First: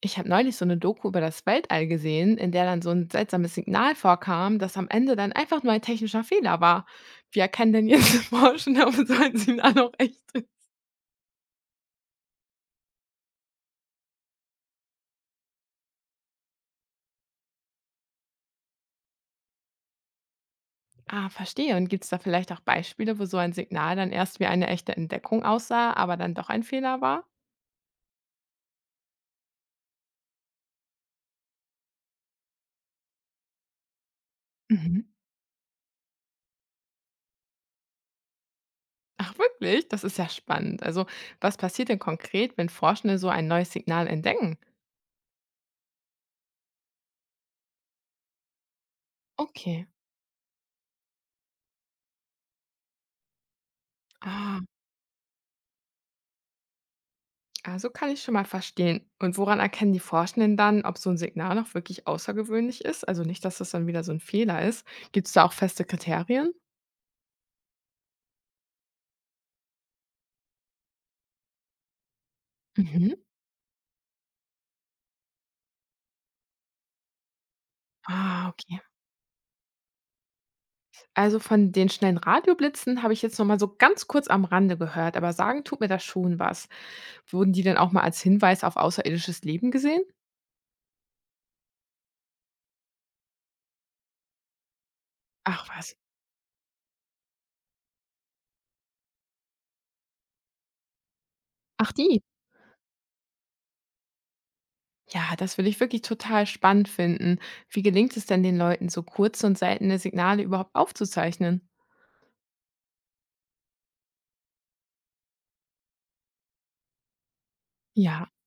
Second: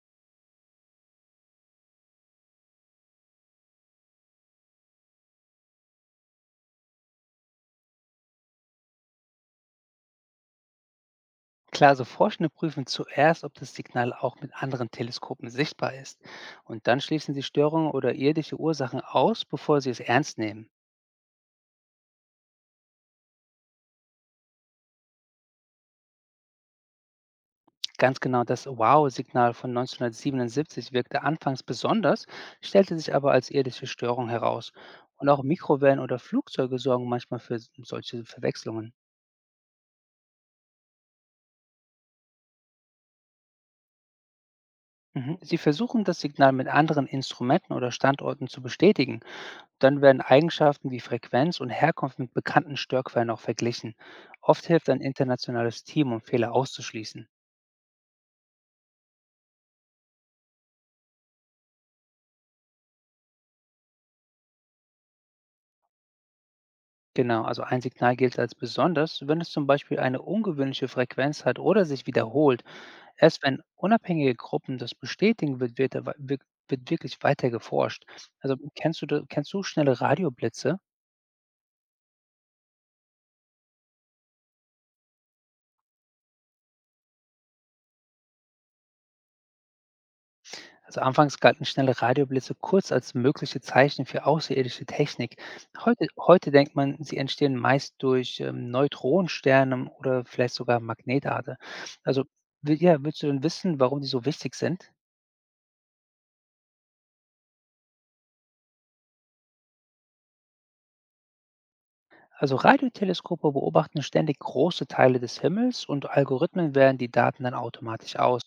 Ich habe neulich so eine Doku über das Weltall gesehen, in der dann so ein seltsames Signal vorkam, das am Ende dann einfach nur ein technischer Fehler war. Wie erkennen denn jetzt Forschende, ob so ein Signal auch echt ist? Klar, so Forschende prüfen zuerst, ob das Signal auch mit anderen Teleskopen sichtbar ist. Und dann schließen sie Störungen oder irdische Ursachen aus, bevor sie es ernst nehmen. Ah, verstehe. Und gibt es da vielleicht auch Beispiele, wo so ein Signal dann erst wie eine echte Entdeckung aussah, aber dann doch ein Fehler war? Ganz genau, das Wow-Signal von 1977 wirkte anfangs besonders, stellte sich aber als irdische Störung heraus. Mhm. Und auch Mikrowellen oder Flugzeuge sorgen manchmal für solche Verwechslungen. Ach wirklich? Das ist ja spannend. Also, was passiert denn konkret, wenn Forschende so ein neues Signal entdecken? Mhm. Sie versuchen, das Signal mit anderen Instrumenten oder Standorten zu bestätigen. Okay. Dann werden Eigenschaften wie Frequenz und Herkunft mit bekannten Störquellen auch verglichen. Ah. Oft hilft ein internationales Team, um Fehler auszuschließen. Also kann ich schon mal verstehen. Und woran erkennen die Forschenden dann, ob so ein Signal noch wirklich außergewöhnlich ist? Also nicht, dass das dann wieder so ein Fehler ist. Gibt es da auch feste Kriterien? Genau, also ein Signal gilt als besonders, wenn es zum Beispiel eine ungewöhnliche Frequenz hat oder sich wiederholt. Mhm. Erst wenn unabhängige Gruppen das bestätigen, wird wirklich weiter geforscht. Ah, Also okay. kennst du, kennst du schnelle Radioblitze? Also von den schnellen Radioblitzen habe ich jetzt noch mal so ganz kurz am Rande gehört, aber sagen tut mir das schon was. Wurden die denn auch mal als Hinweis auf außerirdisches Leben gesehen? Also anfangs galten schnelle Radioblitze kurz als mögliche Zeichen für außerirdische Technik. Ach was. Heute denkt man, sie entstehen meist durch Neutronensterne oder vielleicht sogar Magnetarte. Ach die. Also willst du denn wissen, warum die so wichtig sind? Ja, das will ich wirklich total spannend finden. Wie gelingt es denn den Leuten, so kurze und seltene Signale überhaupt aufzuzeichnen? Also Radioteleskope beobachten ständig große Teile des Himmels und Algorithmen wählen die Daten dann automatisch Ja. aus.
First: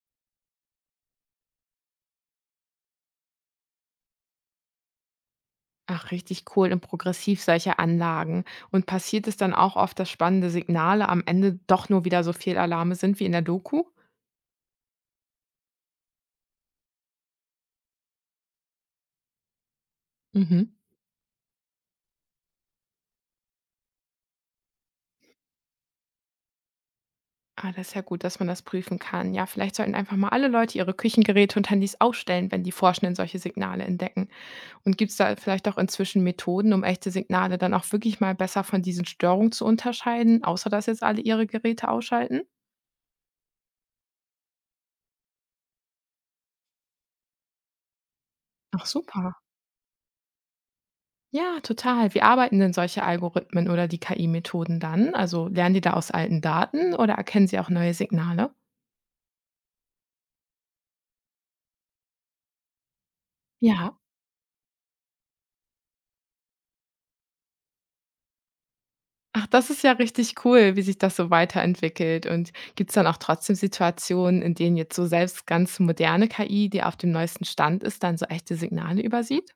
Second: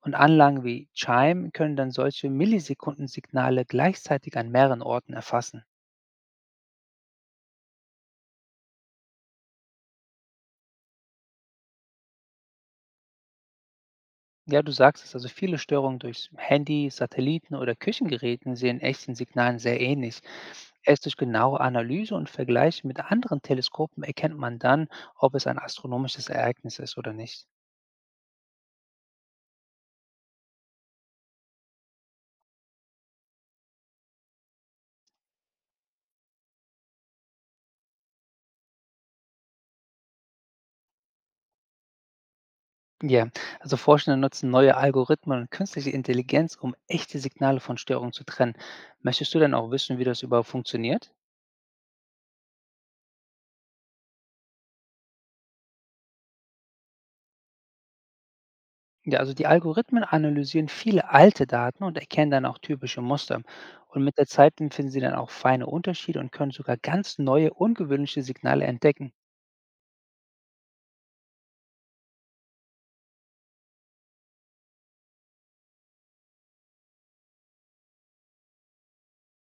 Und Anlagen wie Chime können dann solche Millisekundensignale gleichzeitig an mehreren Orten erfassen. Ach, richtig cool und progressiv solche Anlagen. Und passiert es dann auch oft, dass spannende Signale am Ende doch nur wieder so Fehlalarme sind wie in der Doku? Ja, du sagst es, also viele Störungen durch Handy, Satelliten oder Küchengeräten sehen echten Signalen sehr ähnlich. Mhm. Erst durch genaue Analyse und Vergleich mit anderen Teleskopen erkennt man dann, ob es ein astronomisches Ereignis ist oder nicht. Ah, das ist ja gut, dass man das prüfen kann. Ja, vielleicht sollten einfach mal alle Leute ihre Küchengeräte und Handys ausstellen, wenn die Forschenden solche Signale entdecken. Und gibt es da vielleicht auch inzwischen Methoden, um echte Signale dann auch wirklich mal besser von diesen Störungen zu unterscheiden, außer dass jetzt alle ihre Geräte ausschalten? Ja, also Forschende nutzen neue Algorithmen und künstliche Intelligenz, um echte Signale von Störungen zu trennen. Ach super. Möchtest du dann auch wissen, wie das überhaupt funktioniert? Ja, total. Wie arbeiten denn solche Algorithmen oder die KI-Methoden dann? Also lernen die da aus alten Daten oder erkennen sie auch neue Signale? Ja, also die Algorithmen analysieren viele alte Daten und erkennen dann auch typische Muster. Ja. Und mit der Zeit dann finden sie dann auch feine Unterschiede und können sogar ganz neue, ungewöhnliche Signale entdecken. Ach, das ist ja richtig cool, wie sich das so weiterentwickelt. Und gibt es dann auch trotzdem Situationen, in denen jetzt so selbst ganz moderne KI, die auf dem neuesten Stand ist, dann so echte Signale übersieht?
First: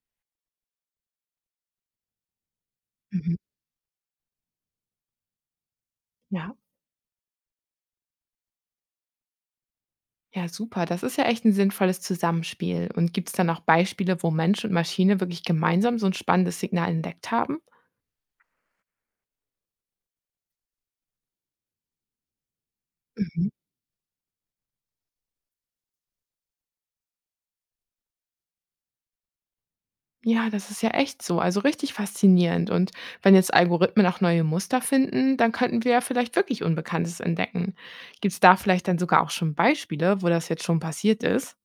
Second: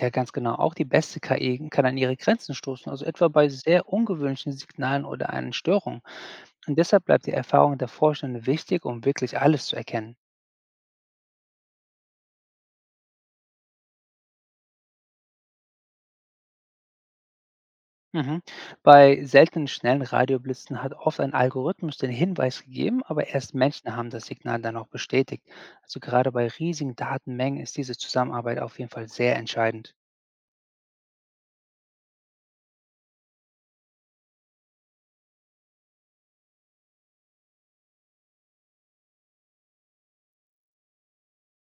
Ja, ganz genau. Auch die beste KI kann an ihre Grenzen stoßen, also etwa Mhm. bei sehr ungewöhnlichen Signalen oder einer Störung. Ja. Und deshalb bleibt die Erfahrung der Forschenden wichtig, um wirklich alles zu erkennen. Ja, super. Das ist ja echt ein sinnvolles Zusammenspiel. Und gibt es dann auch Beispiele, wo Mensch und Maschine wirklich gemeinsam so ein spannendes Signal entdeckt haben? Mhm. Bei seltenen schnellen Radioblitzen hat oft ein Algorithmus den Hinweis gegeben, aber Mhm. erst Menschen haben das Signal dann auch bestätigt. Also gerade bei riesigen Datenmengen ist diese Zusammenarbeit auf jeden Fall sehr entscheidend. Ja, das ist ja echt so. Also richtig faszinierend. Und wenn jetzt Algorithmen auch neue Muster finden, dann könnten wir ja vielleicht wirklich Unbekanntes entdecken. Gibt es da vielleicht dann sogar auch schon Beispiele, wo das jetzt schon passiert ist?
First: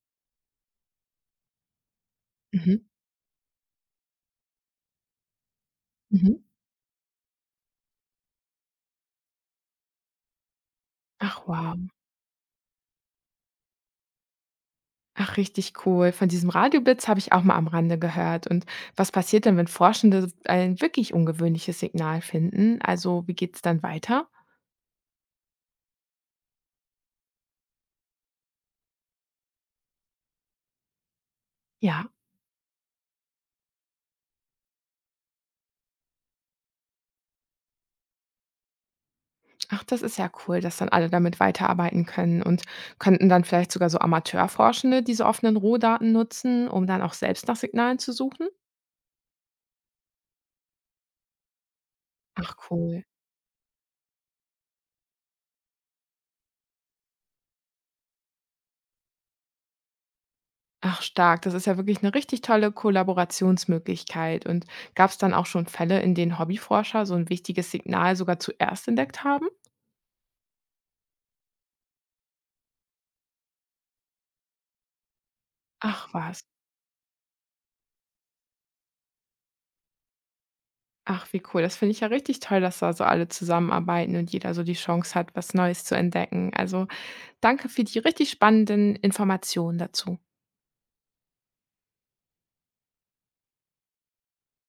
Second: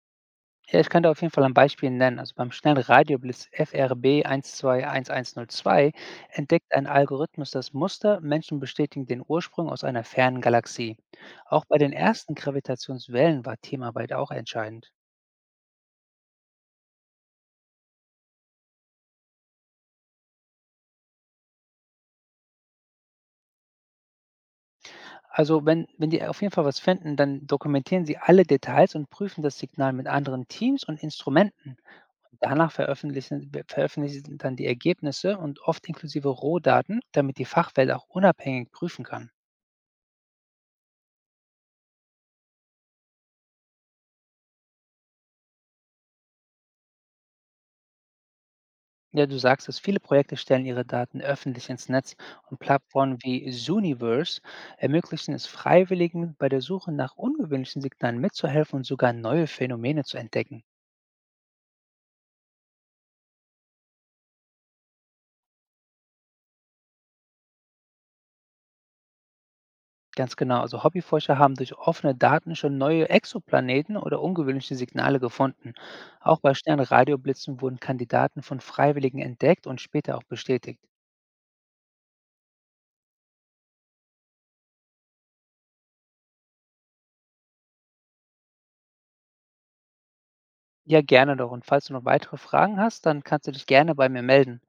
Ja, ich könnte auf jeden Fall ein Beispiel nennen. Also beim schnellen Mhm. Radioblitz FRB 121102 Mhm. entdeckt ein Algorithmus das Muster, Menschen bestätigen den Ursprung aus einer fernen Galaxie. Ach Auch bei wow. den ersten Gravitationswellen war Teamarbeit auch entscheidend. Ach, richtig cool. Von diesem Radioblitz habe ich auch mal am Rande gehört. Und was passiert denn, wenn Forschende ein wirklich ungewöhnliches Signal finden? Also wie geht es dann weiter? Also, wenn die auf jeden Fall was finden, dann dokumentieren sie alle Details und prüfen das Signal mit anderen Teams und Instrumenten. Ja. Danach veröffentlichen sie dann die Ergebnisse und oft inklusive Rohdaten, damit die Fachwelt auch unabhängig prüfen kann. Ach, das ist ja cool, dass dann alle damit weiterarbeiten können. Und könnten dann vielleicht sogar so Amateurforschende diese offenen Rohdaten nutzen, um dann auch selbst nach Signalen zu suchen? Ja, du sagst es, viele Projekte stellen ihre Daten öffentlich ins Netz Ach und cool. Plattformen wie Zooniverse ermöglichen es Freiwilligen, bei der Suche nach ungewöhnlichen Signalen mitzuhelfen und sogar neue Phänomene zu entdecken. Ach stark, das ist ja wirklich eine richtig tolle Kollaborationsmöglichkeit. Und gab es dann auch schon Fälle, in denen Hobbyforscher so ein wichtiges Signal sogar zuerst entdeckt haben? Ganz genau. Also Hobbyforscher haben durch offene Daten schon neue Exoplaneten oder ungewöhnliche Signale gefunden. Ach Auch was. bei Sternradioblitzen wurden Kandidaten von Freiwilligen entdeckt und später auch bestätigt. Ach, wie cool. Das finde ich ja richtig toll, dass da so alle zusammenarbeiten und jeder so die Chance hat, was Neues zu entdecken. Also danke für die richtig spannenden Informationen dazu. Ja, gerne doch. Und falls du noch weitere Fragen hast, dann kannst du dich gerne bei mir melden.